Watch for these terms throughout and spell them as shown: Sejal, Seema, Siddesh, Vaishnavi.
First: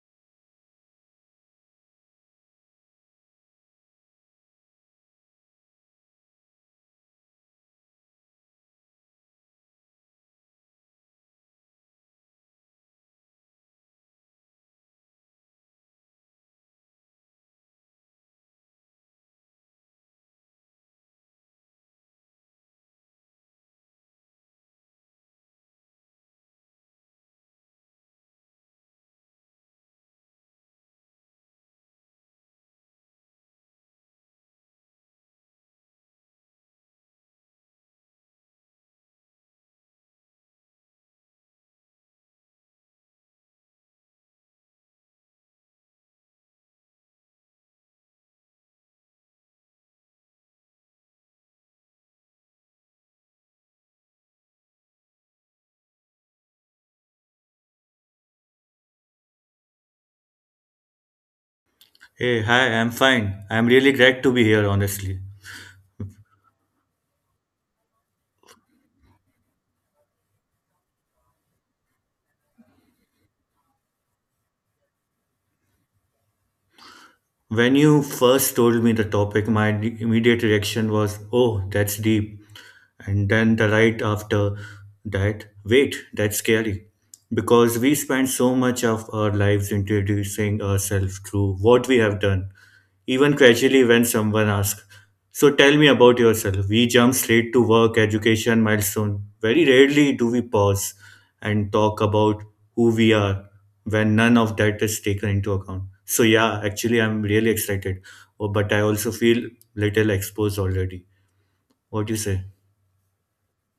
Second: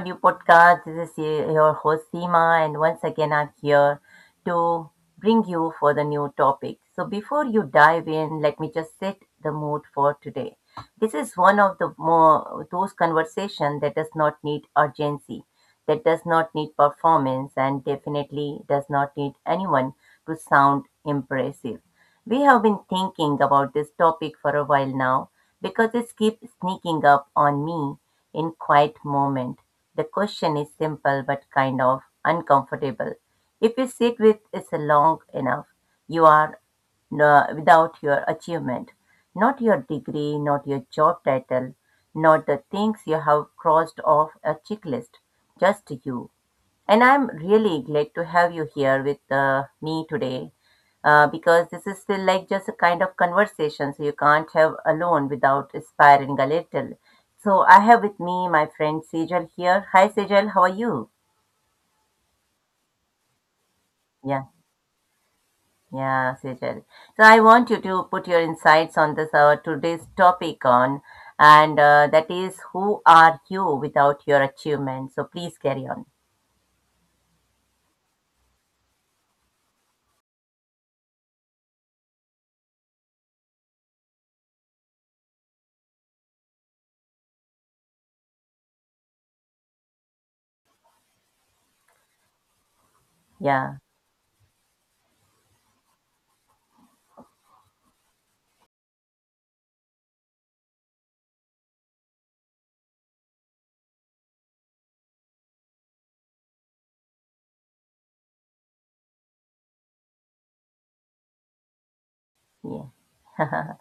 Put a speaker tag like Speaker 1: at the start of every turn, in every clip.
Speaker 1: new podcast. This is your host Seema, and once again I'm here to bring you for the new topic. So before you dive in, let me just set the mood for today. This is one of the more those conversation that does not need urgency, that does not need performance, and definitely does not need anyone to sound impressive. We have been thinking about this topic for a while now because it keeps sneaking up on me in quiet moment. The question is simple but kind of uncomfortable. If you sit with it long enough, you are without your achievement, not your degree, not your job title, not the things you have crossed off a checklist, just you. And I'm really glad to have you here with me today, because this is still like just a kind of conversation so you can't have alone without inspiring a little. So I have with me my friend Sejal here. Hi Sejal, how are you?
Speaker 2: Hey, hi, I'm fine. I'm really glad to be
Speaker 1: Yeah,
Speaker 2: here, honestly.
Speaker 1: yeah, Sejal. So I want you to put your insights on this today's topic on, and that is who are you without your achievement. So please carry on.
Speaker 2: When you first told me the topic, immediate reaction was, oh, that's deep. And then the right after that, wait, that's scary. Because we spend so much of our lives introducing ourselves through what we have done. Even
Speaker 1: Yeah,
Speaker 2: casually, when someone asks, so tell me about yourself. We jump straight to work, education, milestone. Very rarely do we pause and talk about who we are when none of that is taken into account. So yeah, actually I'm really excited. Oh, but I also feel little exposed already. What do you say?
Speaker 1: yeah.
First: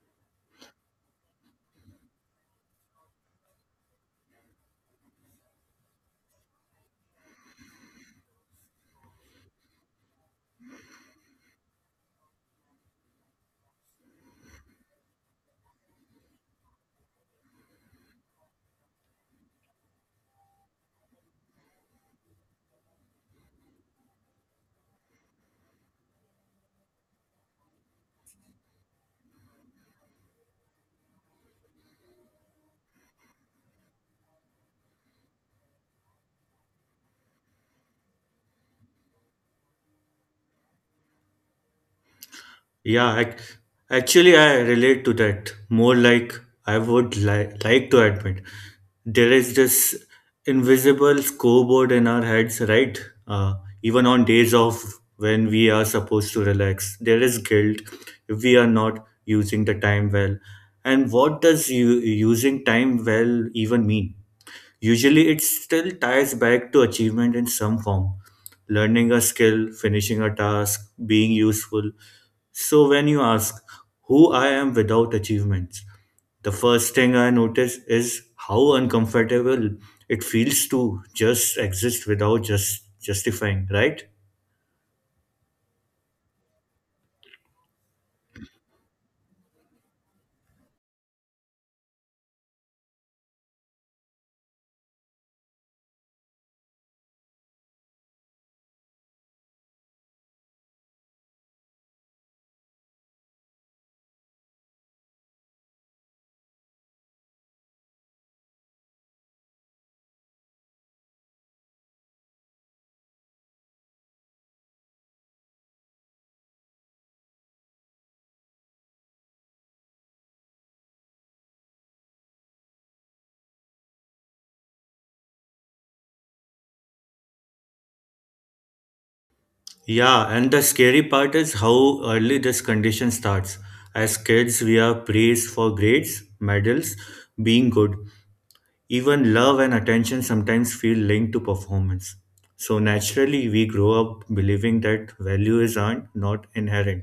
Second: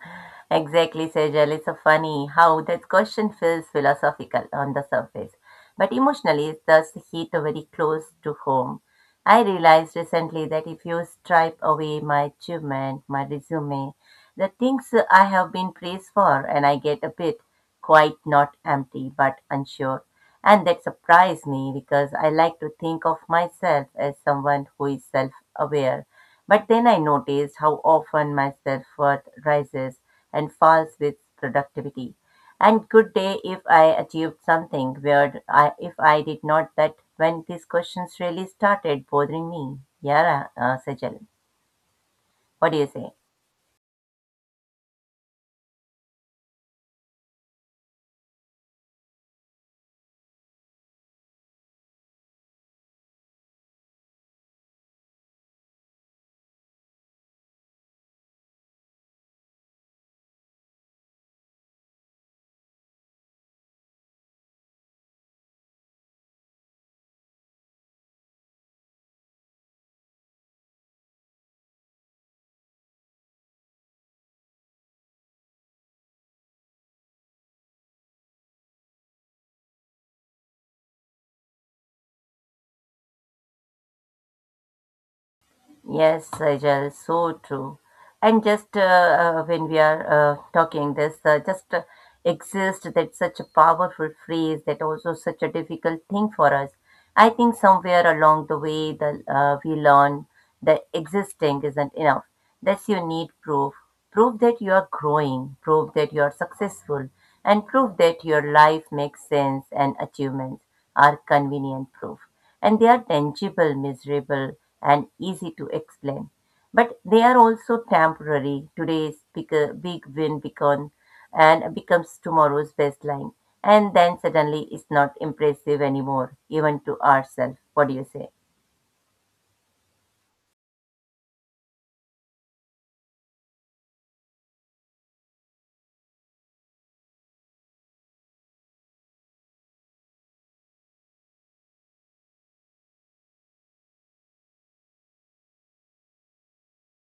Speaker 1: Exactly, Sejal. It's so funny how that question feels philosophical on the surface, but emotionally it does hit very close to home. I realized recently that if you stripe away my achievement, my resume, the things I have been praised for, and I get a bit quite not empty but unsure. And that surprised me because I like to think of myself as someone who is self aware, but then I notice how often my self worth rises and falls with productivity. And good day if I achieved something weird, if I did not, that when these questions really started bothering me. Yeah, Sejal, what do you say?
Speaker 2: Yeah, ac- actually, I relate to that more like I would like to admit. There is this invisible scoreboard in our heads, right? Uh, Even on days off when we are supposed to relax, there is guilt if we are not using the time well. And what does you using time well even mean? Usually, it still ties back to achievement in some form, learning a skill, finishing a task, being useful. So when you ask who I am without achievements, the first thing I notice is how uncomfortable it feels to just exist without just justifying, right?
Speaker 1: Yes, Sajal, so true. And just when we are talking this, just exist that such a powerful phrase that also such a difficult thing for us. I think somewhere along the way, the we learn that existing isn't enough. That's you need proof. Proof that you are growing. Proof that you are successful, and proof that your life makes sense, and achievements are convenient proof, and they are tangible, measurable, and easy to explain. But they are also temporary. Today's big win becomes and becomes tomorrow's baseline. And then suddenly it's not impressive anymore, even to ourselves. What do you say?
Speaker 2: Yeah, and the scary part is how early this condition starts. As kids, we are praised for grades, medals, being good. Even love and attention sometimes feel linked to performance. So naturally, we grow up believing that value is earned, not inherent.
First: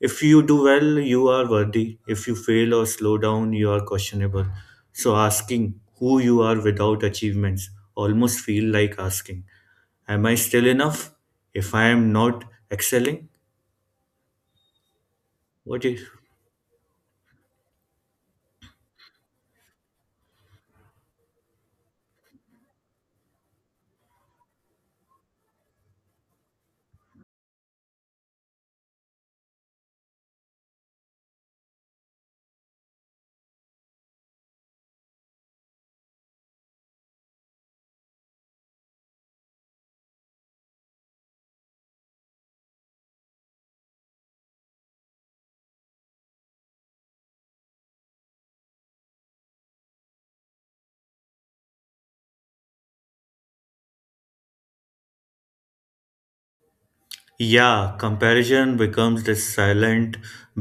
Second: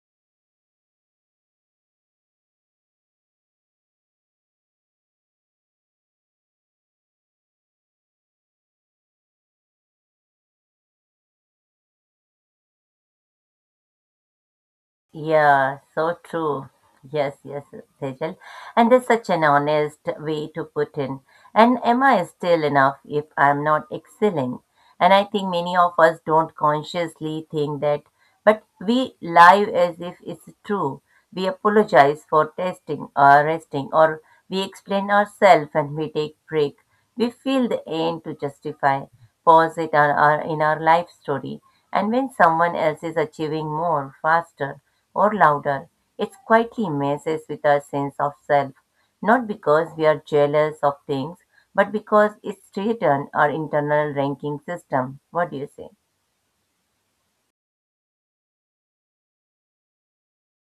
Speaker 2: If you do well, you are worthy. If you fail or slow down, you are questionable. So asking who you are without achievements almost feel like asking, am I still enough? If I am not excelling,
Speaker 1: Yeah,
Speaker 2: what is.
Speaker 1: so true. Yes, yes, Tejal. And there's such an honest way to put in. And am I still enough if I'm not excelling? And I think many of us don't consciously think that, but we lie as if it's true. We apologize for testing or resting, or we explain ourselves and we take break. We feel the aim to justify pause it are in our life story. And when someone else is achieving more, faster, or louder, it quietly messes with our sense of self. Not because we are jealous of things, but because it's written our internal ranking system. What do you say?
Speaker 2: Yeah, comparison becomes the silent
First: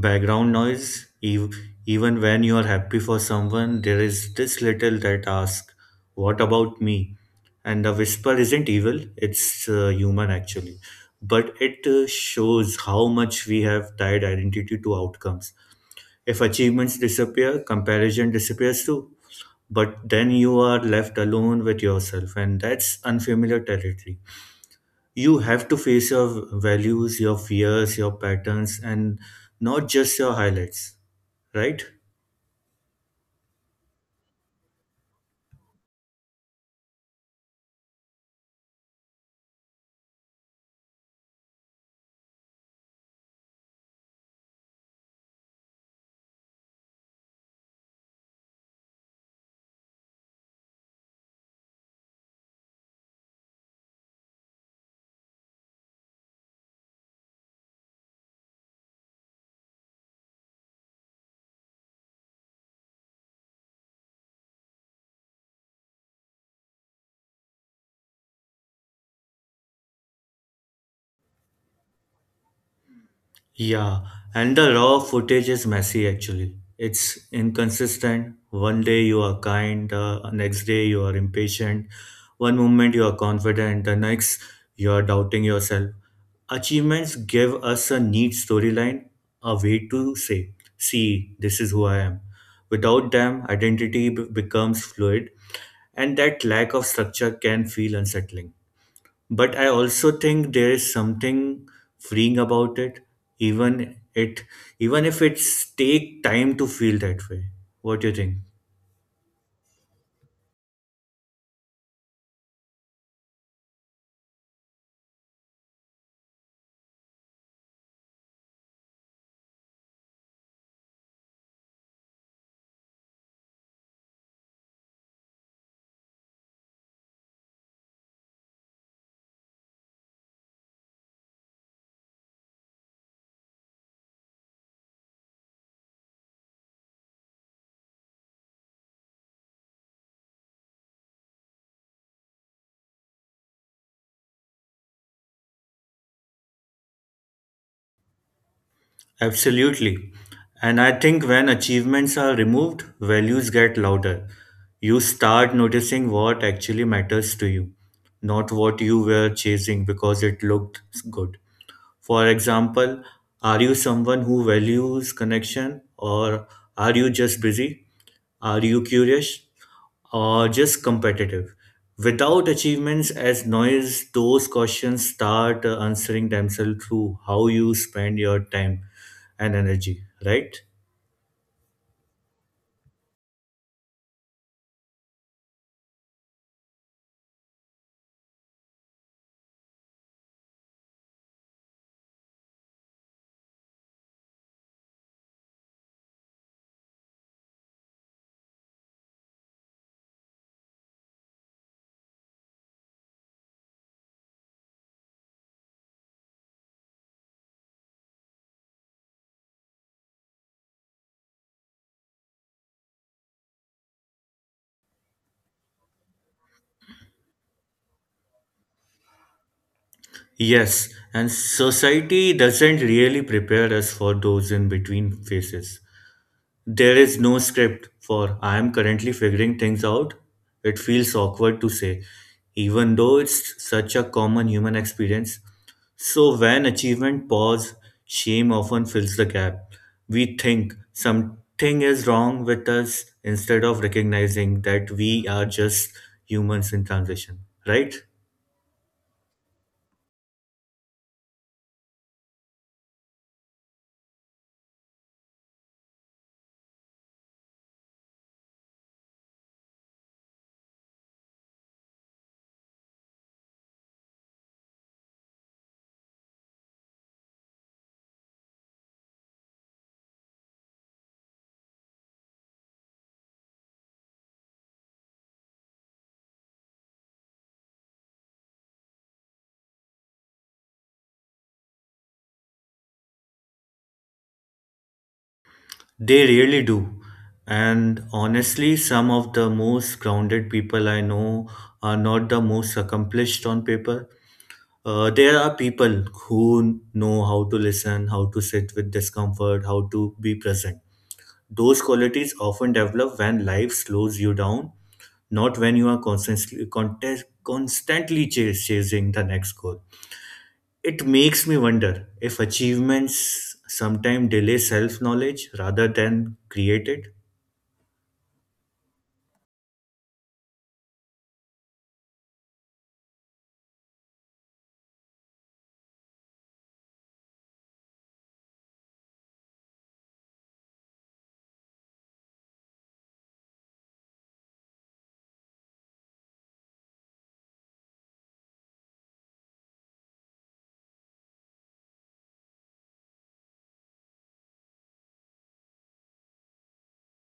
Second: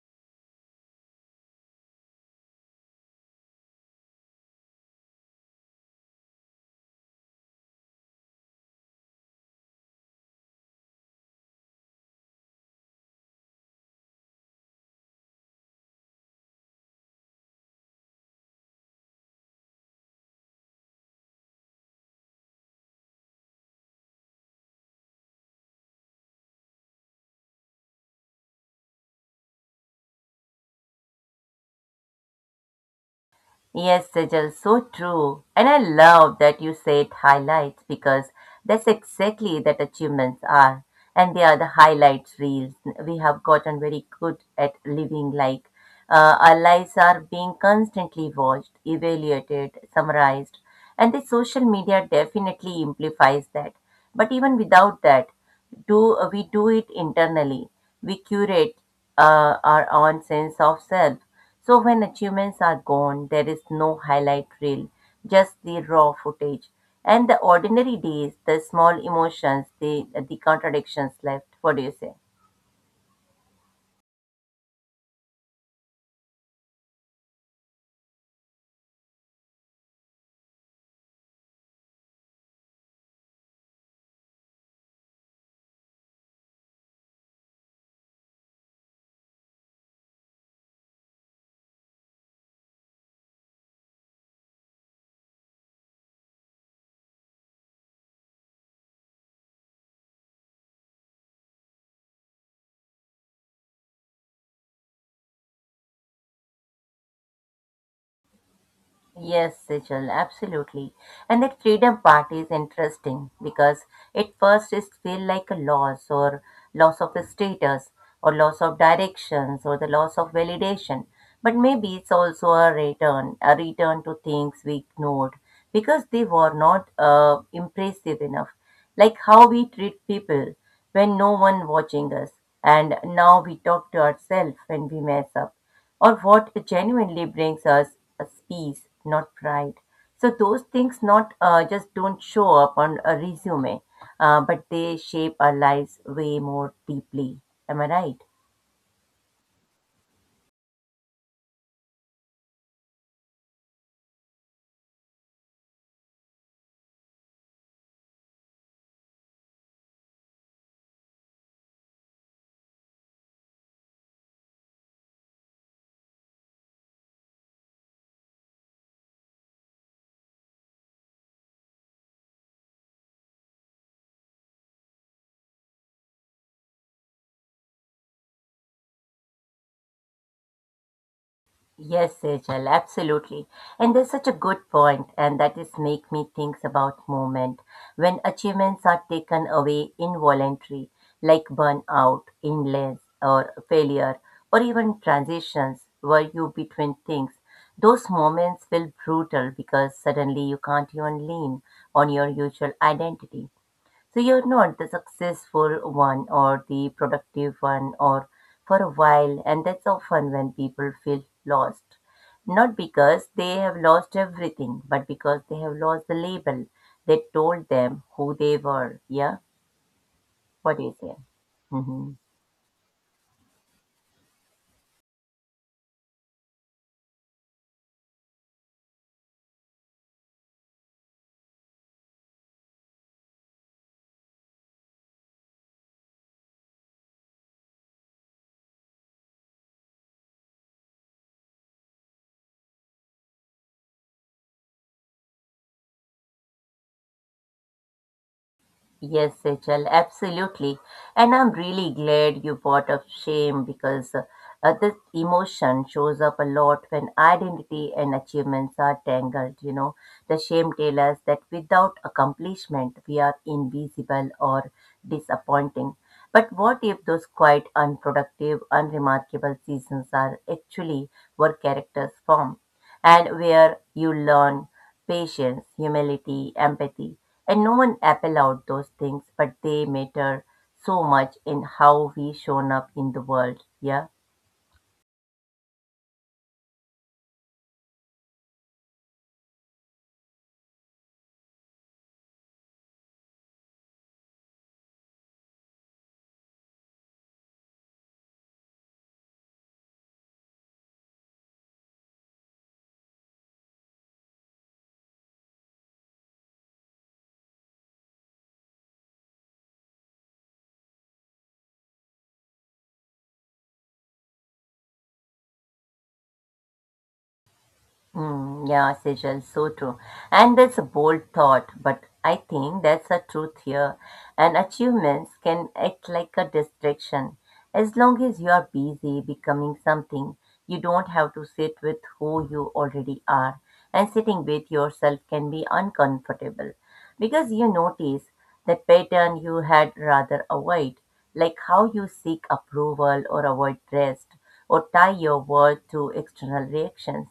Speaker 2: background noise. Even when you are happy for someone, there is this little that asks, what about me? And the whisper isn't evil, it's human actually. But it shows how much we have tied identity to outcomes. If achievements disappear, comparison disappears too. But then you are left alone with yourself, and that's unfamiliar territory. You have to face your values, your fears, your patterns, and not just your highlights, right?
Speaker 1: Yes, Sejal, so true. And I love that you said highlights because that's exactly that achievements are. And they are the highlights reels. We have gotten very good at living like our lives are being constantly watched, evaluated, summarized. And the social media definitely amplifies that. But even without that, do we do it internally? We curate our own sense of self. So when achievements are gone, there is no highlight reel, just the raw footage, and the ordinary days, the small emotions, the contradictions left. What do you say?
Speaker 2: Yeah, and the raw footage is messy actually. It's inconsistent. One day you are kind, next day you are impatient. One moment you are confident, the next you are doubting yourself. Achievements give us a neat storyline, a way to say, see, this is who I am. Without them, becomes fluid and that lack of structure can feel unsettling. But I also think there is something freeing about it, even it even if it's take time to feel that way. What do you think?
Speaker 1: Yes, Sejal, absolutely. And that freedom part is interesting because at first it feels like a loss, or loss of status, or loss of directions, or the loss of validation. But maybe it's also a return to things we ignored because they were not impressive enough. Like how we treat people when no one watching us, and now we talk to ourselves when we mess up, or what genuinely brings us a peace, not pride. So those things not just don't show up on a resume, but they shape our lives way more deeply. Am I right?
Speaker 2: Absolutely. And I think when achievements are removed, values get louder. You start noticing what actually matters to you, not what you were chasing because it looked good. For example, are you someone who values connection or are you just busy? Are you curious or just competitive? Without achievements as noise, those questions start answering themselves through how you spend your time and energy, right?
Speaker 1: Yes, Sejal, absolutely. And that's such a good point, and that is make me think about movement when achievements are taken away involuntary, like burnout, illness, or failure, or even transitions where you between things. Those moments feel brutal because suddenly you can't even lean on your usual identity. So you're not the successful one or the productive one or for a while, and that's often when people feel lost. Not because they have lost everything, but because they have lost the label that told them who they were. Yeah? What
Speaker 2: Yes,
Speaker 1: do you say?
Speaker 2: and
Speaker 1: Mm-hmm.
Speaker 2: society doesn't really prepare us for those in between phases. There is no script for I am currently figuring things out. It feels awkward to say, even though it's such a common human experience. So, when achievement pause, shame often fills the gap. We think something is wrong with us instead of recognizing that we are just humans in transition, right?
Speaker 1: Yes, HL, absolutely. And I'm really glad you brought up shame because this emotion shows up a lot when identity and achievements are tangled. You know, the shame tells us that without accomplishment, we are invisible or disappointing. But what if those quite unproductive, unremarkable seasons are actually where characters form? And where you learn patience, humility, empathy. And no one apple out those things, but they matter so much in how we shown up in the world. Yeah.
Speaker 2: They really do. And honestly, some of the most grounded people I know are not the most accomplished on paper. There are people who know how to listen, how to sit with discomfort, how to be present. Those qualities often develop when life slows you down, not when you are constantly chasing the next goal. It makes me wonder if achievements sometimes delay self knowledge rather than create it.
Speaker 1: Mm, yeah, Sejal, so true. And that's a bold thought, but I think that's a truth here. And achievements can act like a distraction. As long as you are busy becoming something, you don't have to sit with who you already are. And sitting with yourself can be uncomfortable because you notice the pattern you had rather avoid, like how you seek approval or avoid rest or tie your worth to external reactions,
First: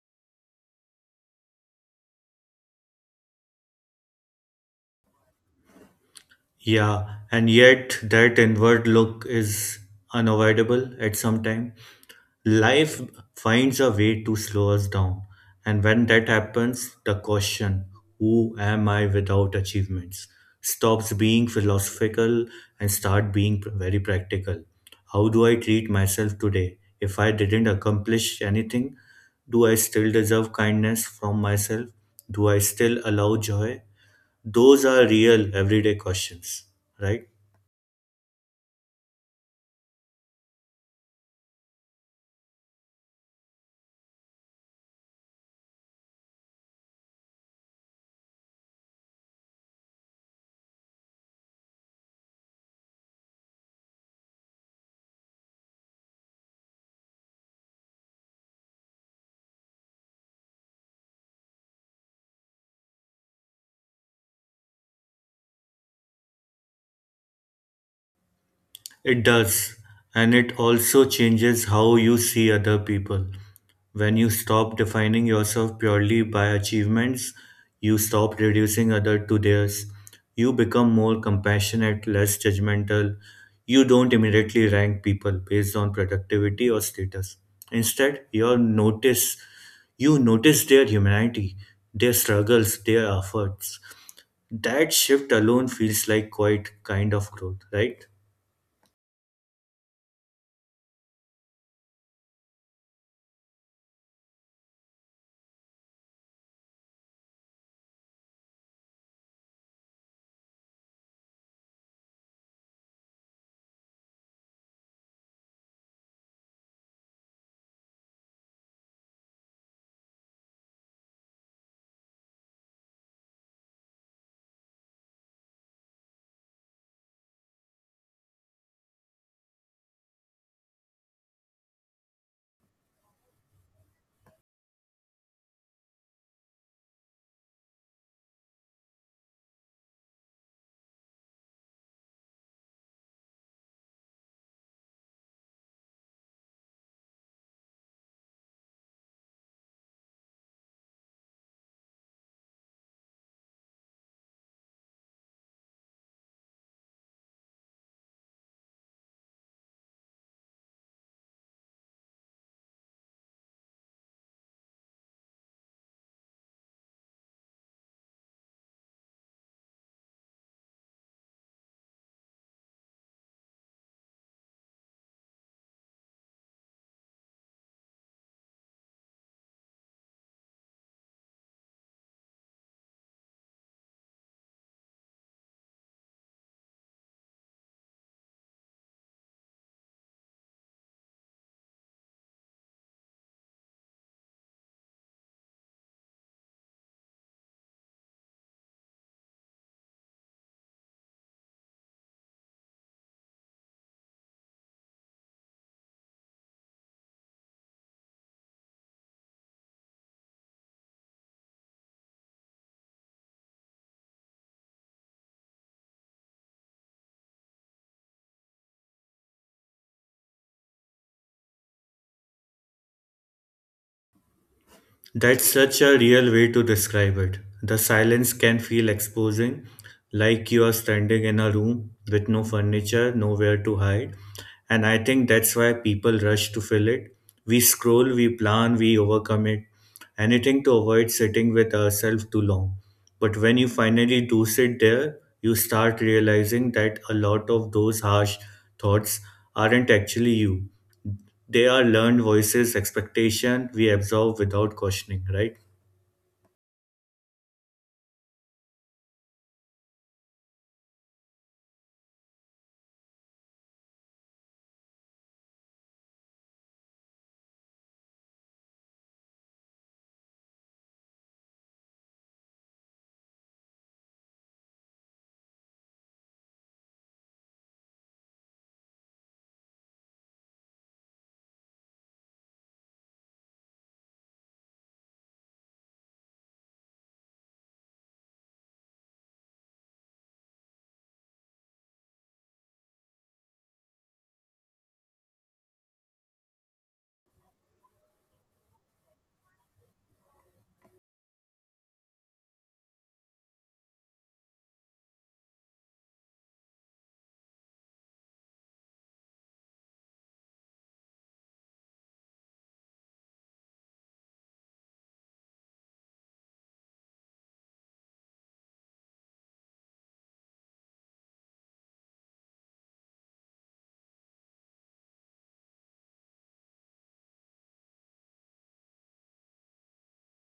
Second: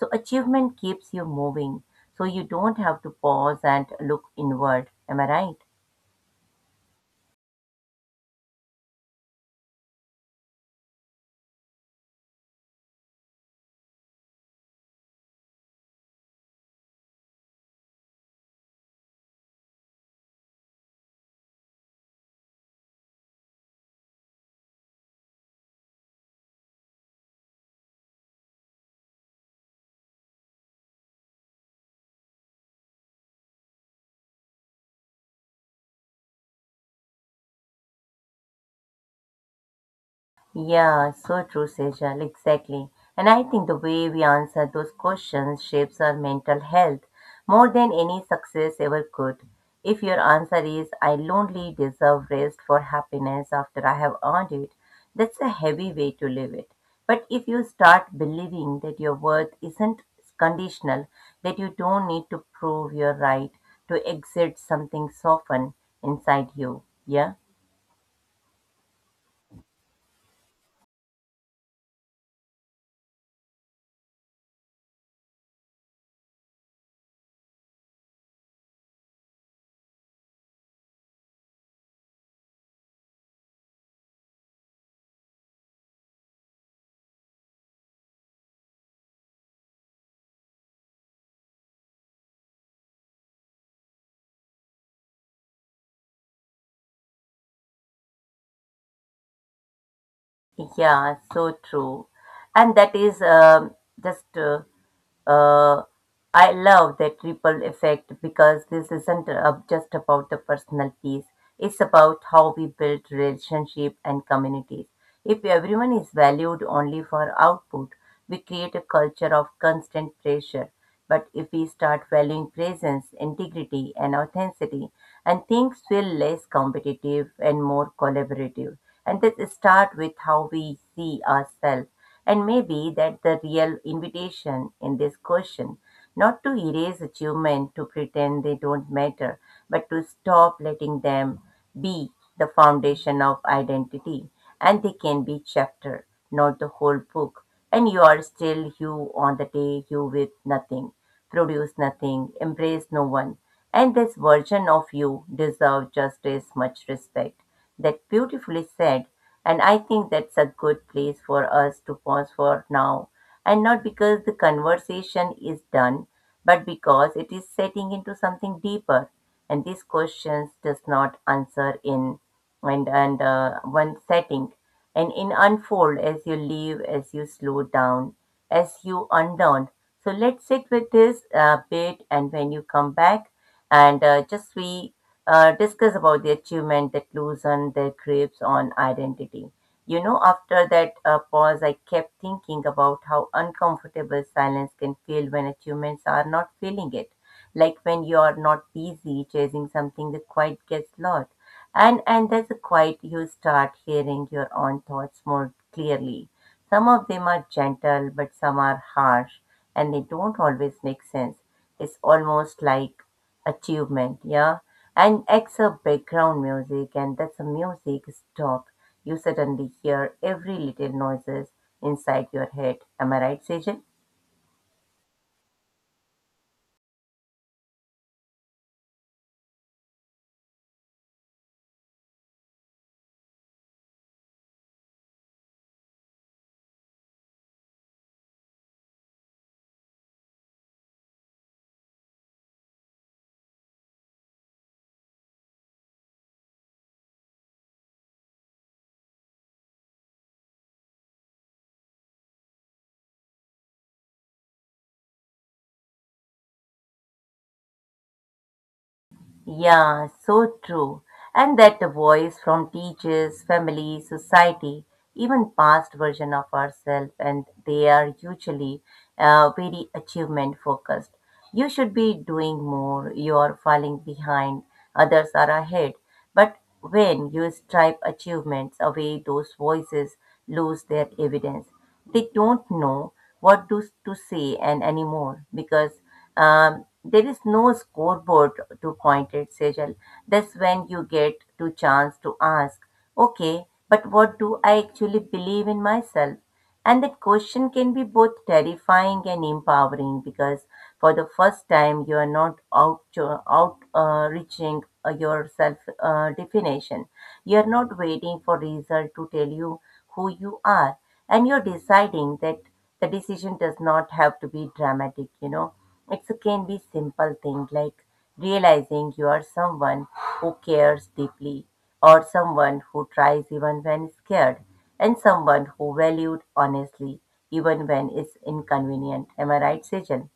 Speaker 1: so achievement keeps you moving. So you don't have to pause and look inward. Am I right?
Speaker 2: Yeah, and yet that inward look is unavoidable at some time. Life finds a way to slow us down, and when that happens, the question, who am I without achievements, stops being philosophical and very practical. How do I treat myself today? If I didn't accomplish anything, do I still deserve kindness from myself? Do I still allow joy? Those are real everyday questions, right?
Speaker 1: Yeah, so true, Sejal, exactly. And I think the way we answer those questions shapes our mental health more than any success ever could. If your answer is, I lonely deserve rest for happiness after I have earned it, that's a heavy way to live it. But if you start believing that your worth isn't conditional, that you don't need to prove you're right to exert something soften inside you, yeah?
Speaker 2: It does, and it also changes how you see other people. When you stop defining yourself purely by achievements, you stop reducing other to theirs. You become more compassionate, less judgmental. You don't immediately rank people based on productivity or status. Instead, you notice their humanity, their struggles, their efforts. That shift alone feels like quite kind of growth, right?
Speaker 1: Yeah, so true. And that is just uh, I love that ripple effect because this isn't just about the personal piece. It's about how we build relationship and communities. If everyone is valued only for output, we create a culture of constant pressure. But if we start valuing presence, integrity, and authenticity, and things feel less competitive and more collaborative. And let's start with how we see ourselves. And maybe that the real invitation in this question, not to erase achievement, to pretend they don't matter, but to stop letting them be the foundation of identity. And they can be chapter, not the whole book. And you are still you on the day you with nothing, produce nothing, embrace no one. And this version of you deserves just as much respect, that beautifully said. And I think that's a good place for us to pause for now. And not because the conversation is done, but because it is setting into something deeper. And these questions does not answer in and one setting, and in unfold as you leave, as you slow down, as you undown. So let's sit with this a bit, and when you come back, and just we discuss about the achievement that loosen their grips on identity. You know, after that pause, I kept thinking about how uncomfortable silence can feel when achievements are not feeling it. Like when you are not busy chasing something, the quiet gets loud. And there's a quiet, you start hearing your own thoughts more clearly. Some of them are gentle but some are harsh, and they don't always make sense. It's almost like achievement, yeah, and except background music, and that's a music stop, you suddenly hear every little noises inside your head. Am I right, Sejal?
Speaker 2: That's such a real way to describe it. The silence can feel exposing, like you are standing in a room with no furniture, nowhere to hide. And I think that's why people rush to fill it. We scroll, we plan, we overcommit. Anything to avoid sitting with ourselves too long. But when you finally do sit there, you start realizing that a lot of those harsh thoughts aren't actually you. They are learned voices, expectation we absorb without questioning, right?
Speaker 1: Yeah, so true. And that voice from teachers, family, society, even past version of ourselves, and they are usually very achievement focused. You should be doing more, you are falling behind, others are ahead. But when you stripe achievements away, those voices lose their evidence. They don't know what to say and anymore because there is no scoreboard to point at, Sejal. That's when you get to chance to ask, okay, but what do I actually believe in myself? And that question can be both terrifying and empowering because for the first time you are not out reaching your self definition. You are not waiting for result to tell you who you are, and you're deciding that the decision does not have to be dramatic. You know, it can be simple thing like realizing you are someone who cares deeply or someone who tries even when scared and someone who valued honestly, even when it's inconvenient. Am I right, Sejal?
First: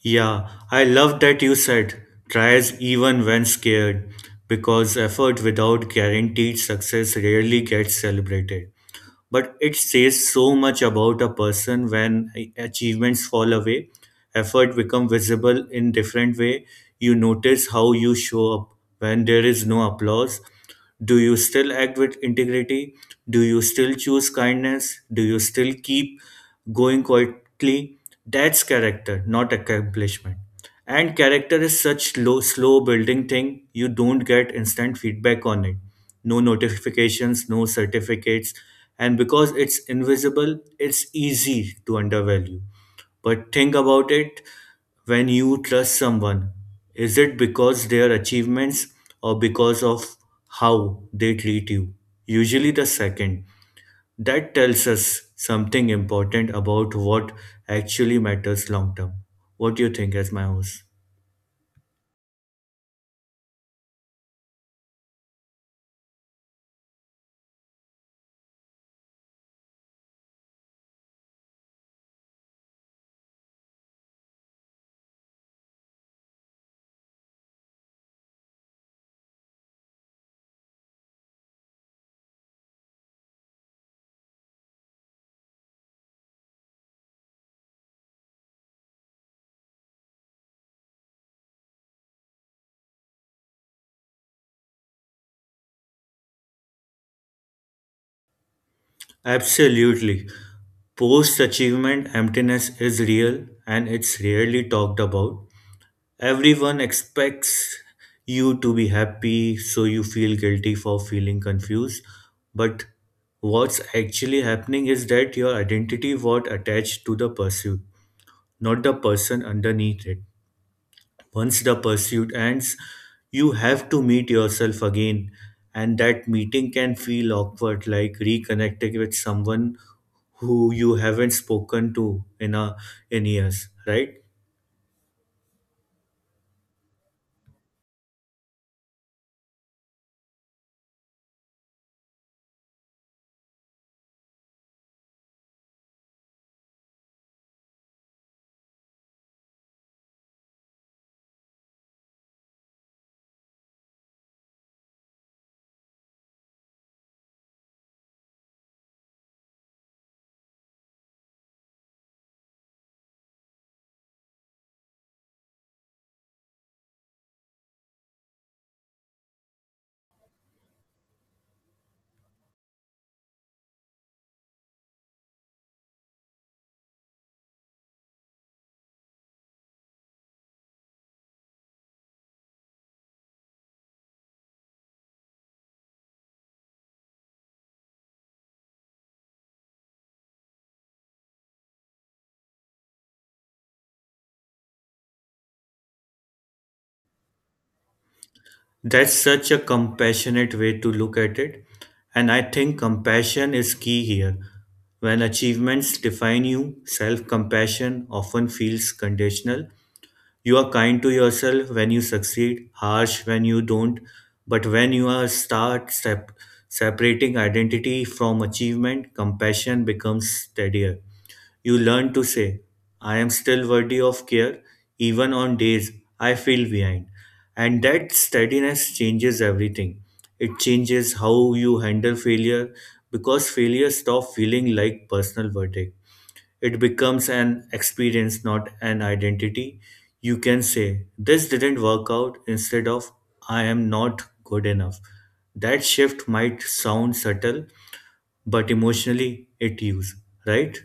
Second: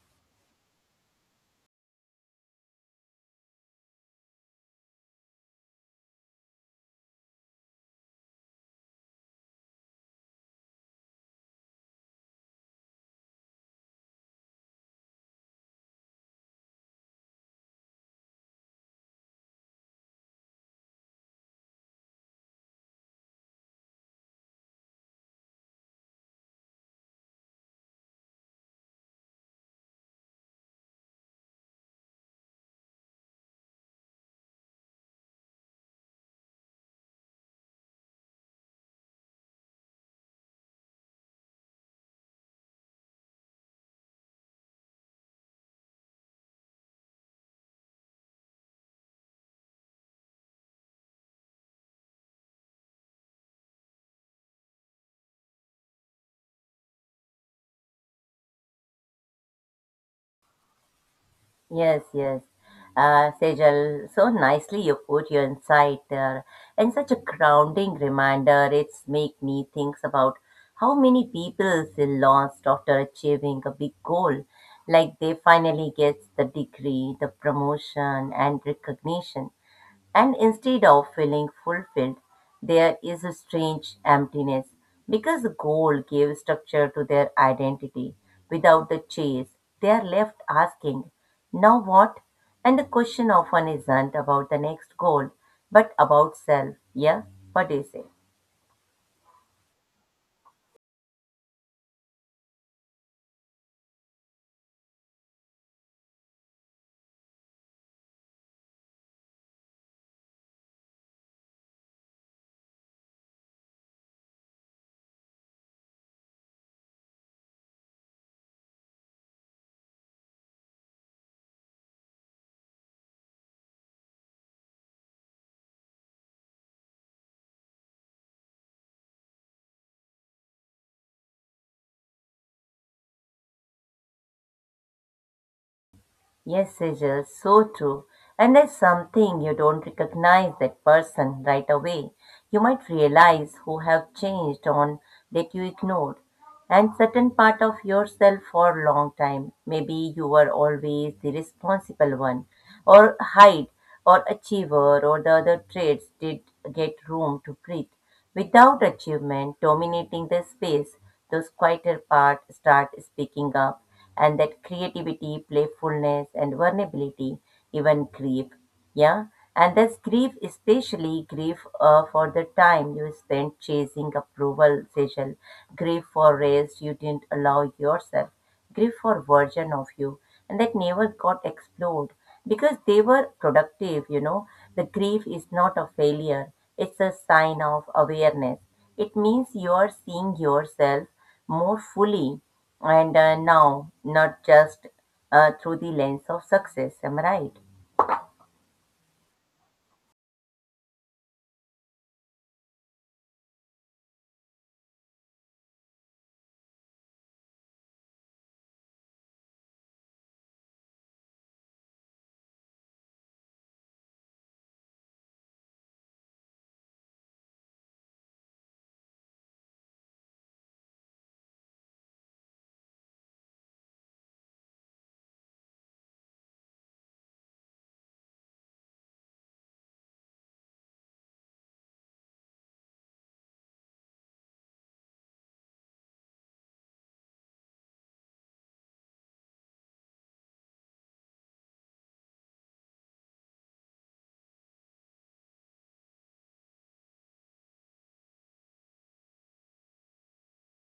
Speaker 2: Yeah, I love that you said tries even when scared, because effort without guaranteed success rarely gets celebrated, but it says so much about a person. When achievements fall away, effort become visible in different way. You notice how you show up when there is no applause. Do you still act with integrity? Do you still choose kindness? Do you still keep going quietly? That's character, not accomplishment. And character is such low, slow building thing. You don't get instant feedback on it, no notifications, no certificates. And because it's invisible, it's easy to undervalue. But think about it, when you trust someone, is it because their achievements or because of how they treat you? Usually the second. That tells us something important about what actually matters long term. What do you think as my host?
Speaker 1: Yes, yes. Sejal, so nicely you put your insight there, and such a grounding reminder. It's make me think about how many people feel lost after achieving a big goal, like they finally get the degree, the promotion, and recognition, and instead of feeling fulfilled, there is a strange emptiness because goal gave structure to their identity. Without the chase, they are left asking, now what? And the question often isn't about the next goal, but about self. Yeah? What do you say?
Speaker 2: Absolutely. Post achievement emptiness is real and it's rarely talked about. Everyone expects you to be happy, so you feel guilty for feeling confused. But what's actually happening is that your identity was attached to the pursuit, not the person underneath it. Once the pursuit ends, you have to meet yourself again, and that meeting can feel awkward, like reconnecting with someone who you haven't spoken to in years, right?
Speaker 1: Yes, Sejal, so true. And there's something you don't recognize that person right away. You might realize who have changed on that you ignored, and certain part of yourself for a long time. Maybe you were always the responsible one, or hide, or achiever, or the other traits did get room to breathe. Without achievement dominating the space, those quieter parts start speaking up, and that creativity, playfulness, and vulnerability, even grief, yeah, and that's grief, especially grief for the time you spent chasing approval, Sejal. Grief for race you didn't allow yourself. Grief for version of you, and that never got explored because they were productive. You know, the grief is not a failure; it's a sign of awareness. It means you are seeing yourself more fully, and now not just through the lens of success. Am I right?
Speaker 2: That's such a compassionate way to look at it, and I think compassion is key here. When achievements define you, self compassion often feels conditional. You are kind to yourself when you succeed, harsh when you don't, but when you are start sep- separating identity from achievement, compassion becomes steadier. You learn to say, I am still worthy of care, even on days I feel behind. And that steadiness changes everything. It changes how you handle failure, because failure stops feeling like personal verdict, it becomes an experience, not an identity. You can say, this didn't work out, instead of, I am not good enough. That shift might sound subtle, but emotionally it is, right?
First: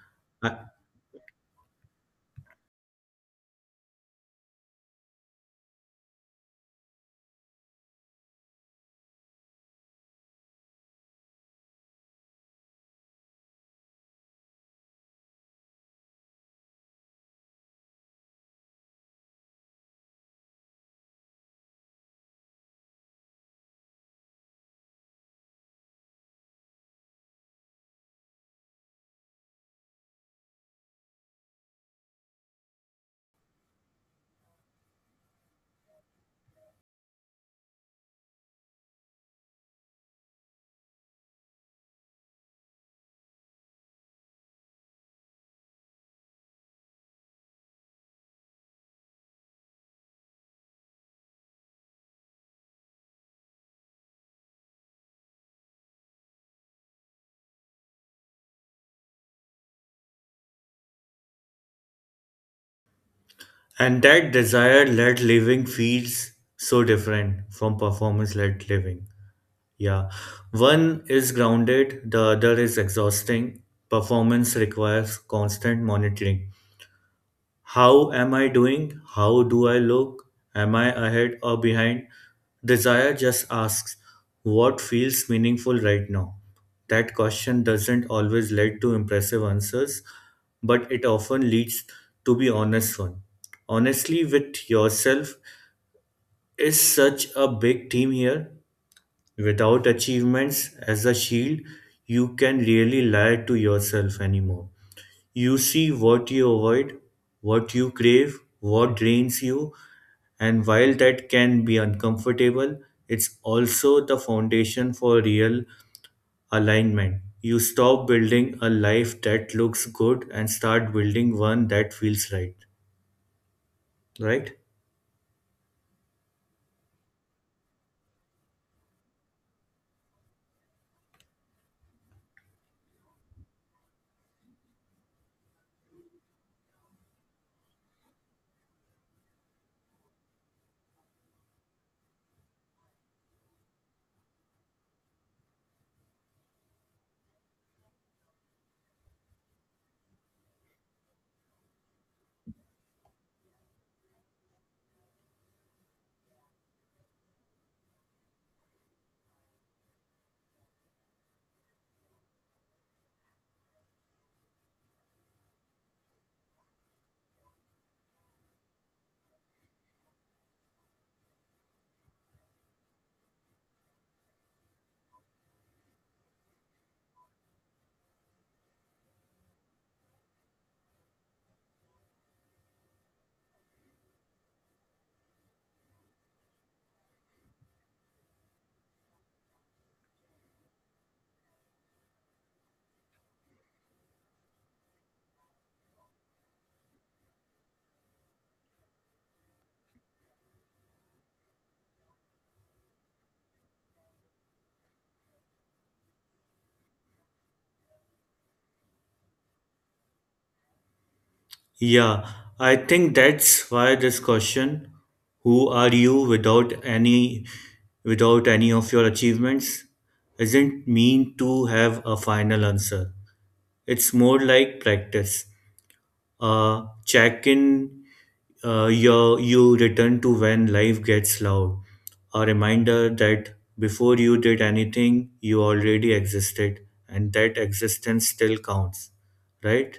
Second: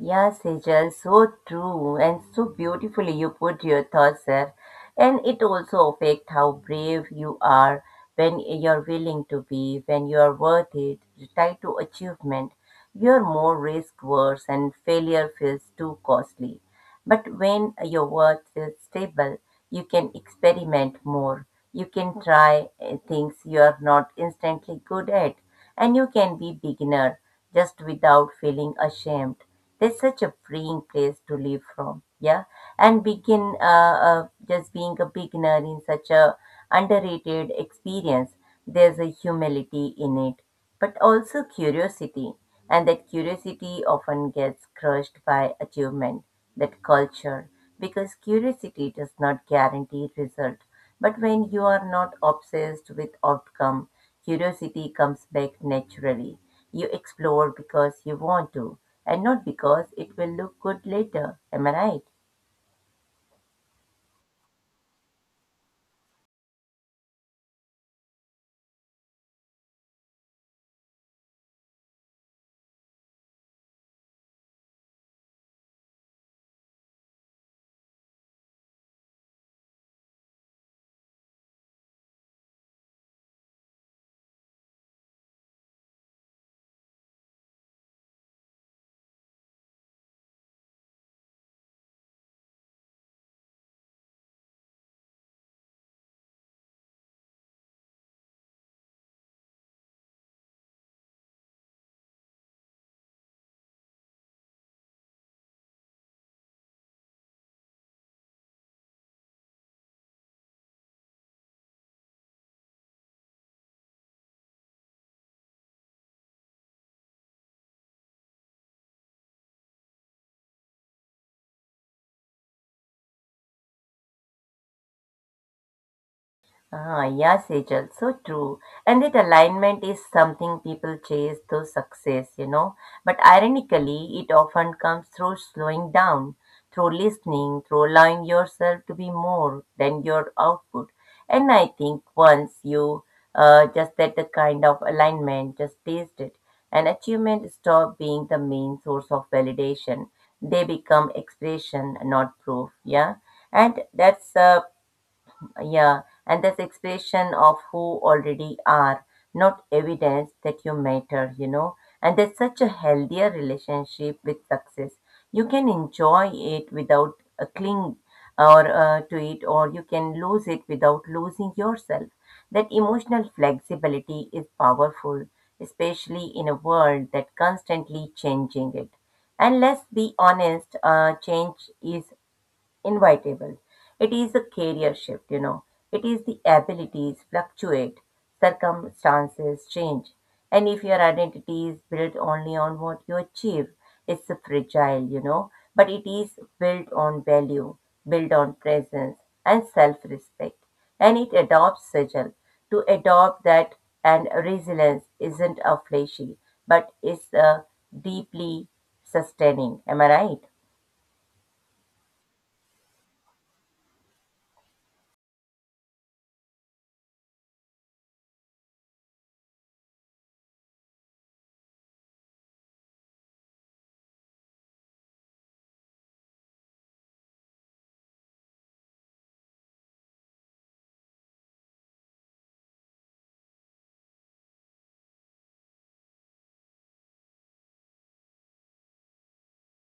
Speaker 1: Yeah,
Speaker 2: A-
Speaker 1: Sejal, so true and so beautifully you put your thoughts there. And it also affects how brave you are when you're willing to be, when you are worth it, tied to achievement. You're more risk averse and failure feels too costly. But when your work is stable, you can experiment more. You can try things you are not instantly good at, and you can be beginner just without feeling ashamed. There's such a freeing place to live from, yeah. And begin just being a beginner in such a underrated experience. There's a humility in it, but also curiosity, and that curiosity often gets crushed by achievement that culture because curiosity does not guarantee result, but when you are not obsessed with outcome, curiosity comes back naturally. You explore because you want to and not because it will look good later. Am I right?
Speaker 2: And that desire led living feels so different from performance led living. Yeah. One is grounded, the other is exhausting. Performance requires constant monitoring. How am I doing? How do I look? Am I ahead or behind? Desire just asks, what feels meaningful right now? That question doesn't always lead to impressive answers, but it often leads to be honest one. Honestly, with yourself is such a big theme here. Without achievements as a shield, you can really lie to yourself anymore. You see what you avoid, what you crave, what drains you, and while that can be uncomfortable, it's also the foundation for real alignment. You stop building a life that looks good and start building one that feels right, right?
Speaker 1: Ah, yeah, Sejal, so true. And that alignment is something people chase through success, you know. But ironically, it often comes through slowing down, through listening, through allowing yourself to be more than your output. And I think once you just that the kind of alignment, just taste it, and achievement stop being the main source of validation. They become expression, not proof. Yeah, and that's uh, yeah, and that's expression of who already are, not evidence that you matter, you know. And that's such a healthier relationship with success. You can enjoy it without a cling or to it, or you can lose it without losing yourself. That emotional flexibility is powerful, especially in a world that constantly changing it. And let's be honest, change is invitable. It is a career shift, you know. It is the abilities fluctuate, circumstances change. And if your identity is built only on what you achieve, it's a fragile, you know. But it is built on value, built on presence and self respect. And it adopts sigil. To adopt that and resilience isn't a flashy, but it's a deeply sustaining. Am I right?
Speaker 2: Yeah, I think that's why this question, who are you without any without any of your achievements, isn't mean to have a final answer. It's more like practice. Check in you return to when life gets loud. A reminder that before you did anything, you already existed and that existence still counts, right?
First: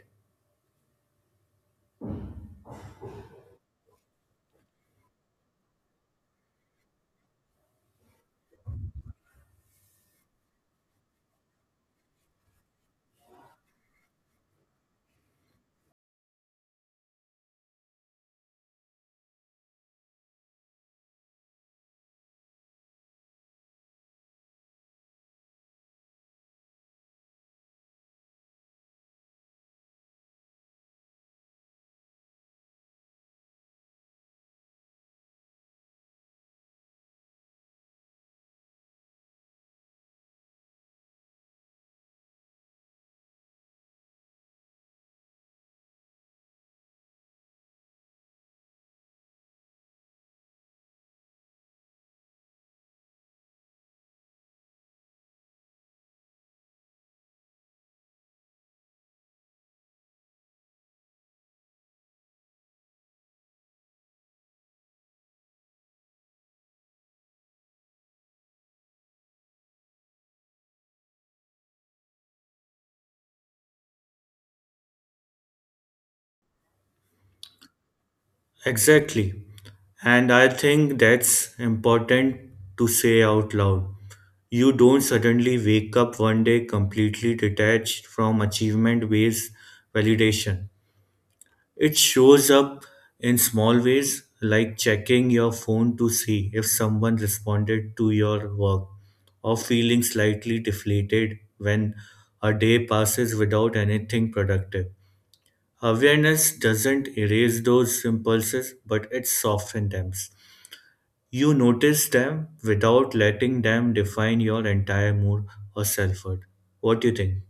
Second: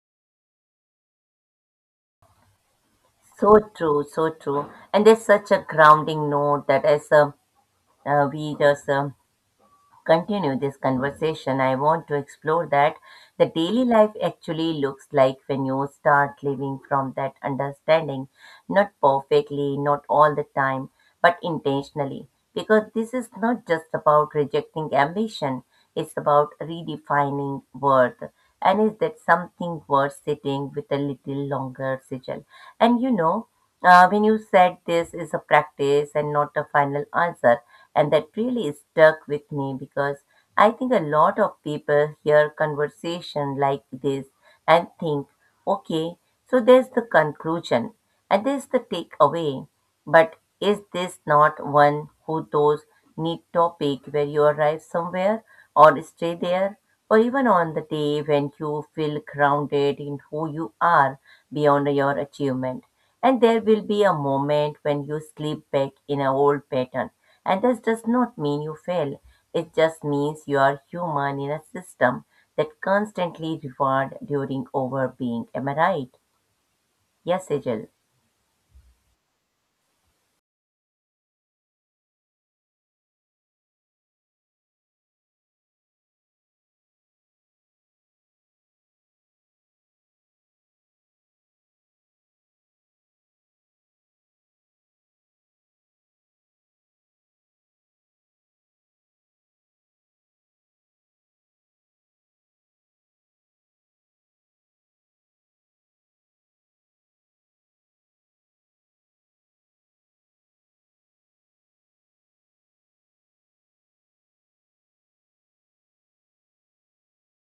Speaker 1: So true, so true. And there's such a grounding note that as we just continue this conversation, I want to explore that the daily life actually looks like when you start living from that understanding, not perfectly, not all the time, but intentionally. Because this is not just about rejecting ambition, it's about redefining worth. And is that something worth sitting with a little longer, Sijal? And you know, when you said this is a practice and not a final answer, and that really stuck with me because I think a lot of people hear conversation like this and think, okay, so there's the conclusion and there's the takeaway. But is this not one who those neat topic where you arrive somewhere or stay there? Or even on the day when you feel grounded in who you are beyond your achievement and there will be a moment when you slip back in an old pattern. And this does not mean you fail. It just means you are human in a system that constantly reward during over being. Am I right? Yes, Sejal.
Speaker 2: Exactly. And I think that's important to say out loud. You don't suddenly wake up one day completely detached from achievement based validation. It shows up in small ways, like checking your phone to see if someone responded to your work, or feeling slightly deflated when a day passes without anything productive. Awareness doesn't erase those impulses, but it softens them. You notice them without letting them define your entire mood or self worth. What do you think?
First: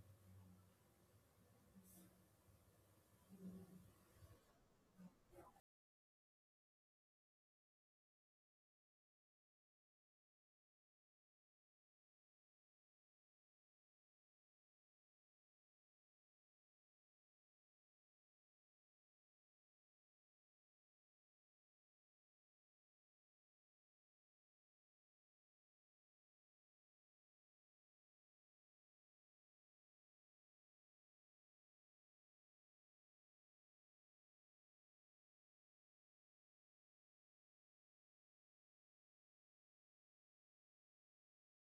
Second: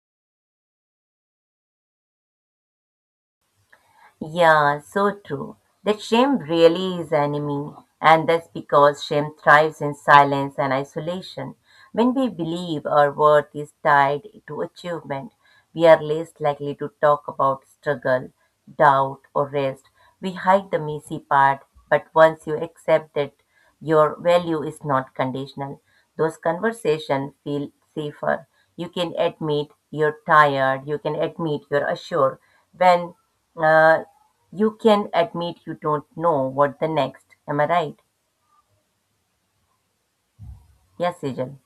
Speaker 1: Yeah, so true. That shame really is enemy, and that's because shame thrives in silence and isolation. When we believe our worth is tied to achievement, we are less likely to talk about struggle, doubt, or rest. We hide the messy part, but once you accept that your value is not conditional, those conversations feel safer. You can admit you're tired, you can admit you're assured when uh, you can admit you don't know what the next. Am I right? Yes, Sejal.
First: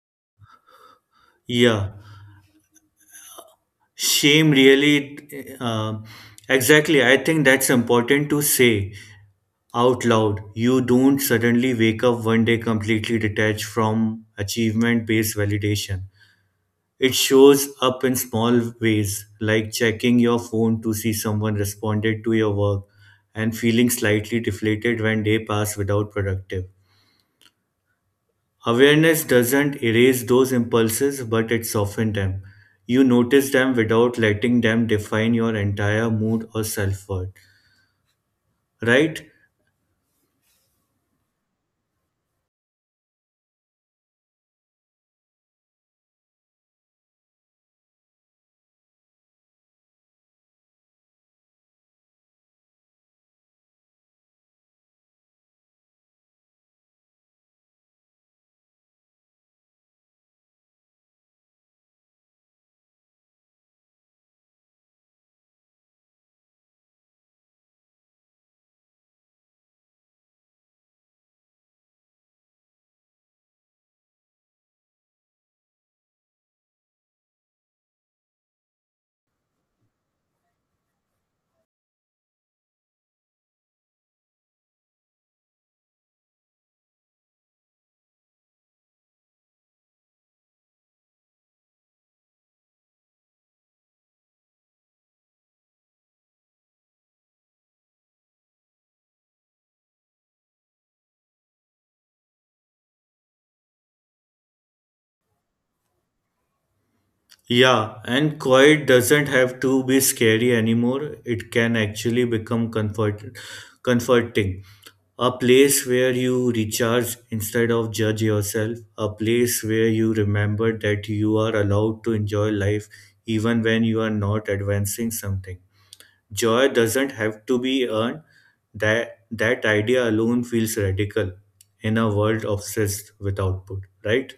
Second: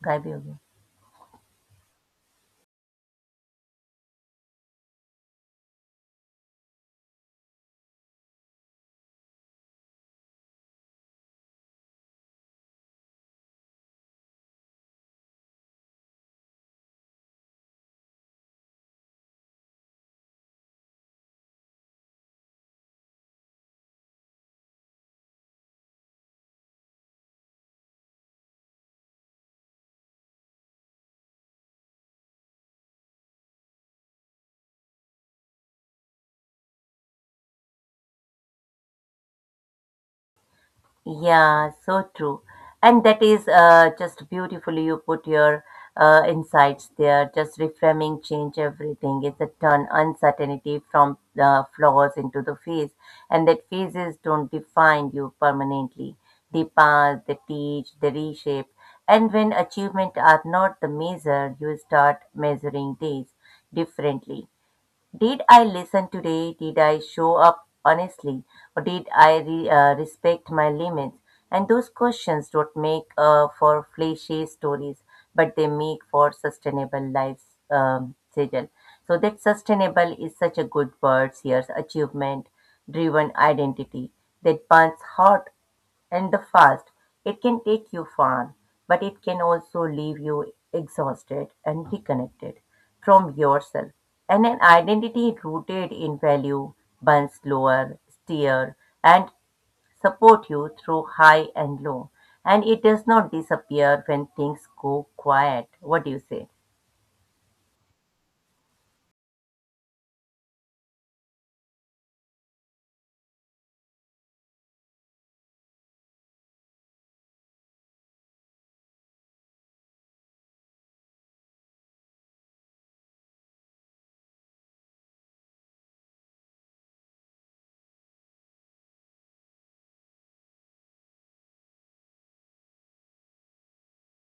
Speaker 1: Gabi ho gaya.
Speaker 2: Yeah, shame really, exactly. I think that's important to say out loud. You don't suddenly wake up one day completely detached from achievement based validation. It shows up in small ways, like checking your phone to see someone responded to your work and feeling slightly deflated when day pass without productive. Awareness doesn't erase those impulses, but it softens them. You notice them without letting them define your entire mood or self worth. Right?
Speaker 1: Yeah, so true. And that is just beautifully you put your insights there. Just reframing change everything. It's a turn uncertainty from the flaws into the phase. And that phases don't define you permanently. They pass, they teach, they reshape. And when achievement are not the measure, you start measuring days differently. Did I listen today? Did I show up honestly? Or did I respect my limits? And those questions don't make for flashy stories, but they make for sustainable lives, Sejal. So that sustainable is such a good word here, achievement driven identity that burns hot and the fast. It can take you far, but it can also leave you exhausted and disconnected from yourself. And an identity rooted in value burns slower, steer, and support you through high and low. And it does not disappear when things go quiet. What do you say?
Speaker 2: Yeah, and quiet doesn't have to be scary anymore. It can actually become comfort, comforting. A place where you recharge instead of judge yourself. A place where you remember that you are allowed to enjoy life even when you are not advancing something. Joy doesn't have to be earned. That idea alone feels radical in a world obsessed with output, right?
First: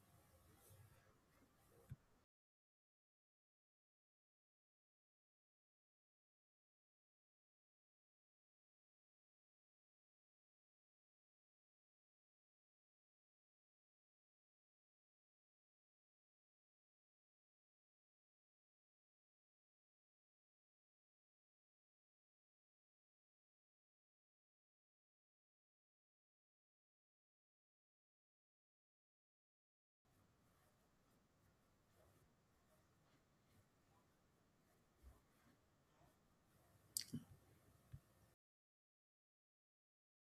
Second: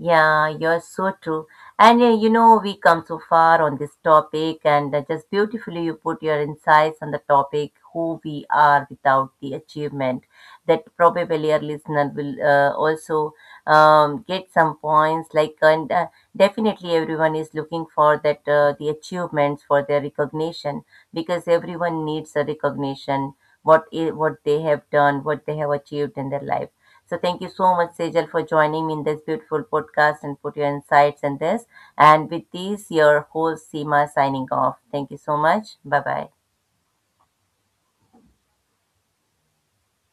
Speaker 1: Yeah, you're so true. And you know, we come so far on this topic, and just beautifully you put your insights on the topic who we are without the achievement. That probably our listener will also get some points. Like, and definitely everyone is looking for that the achievements for their recognition because everyone needs a recognition what they have done, what they have achieved in their life. So thank you so much, Sejal, for joining me in this beautiful podcast and put your insights in this. And with these, your host Seema signing off. Thank you so much. Bye bye.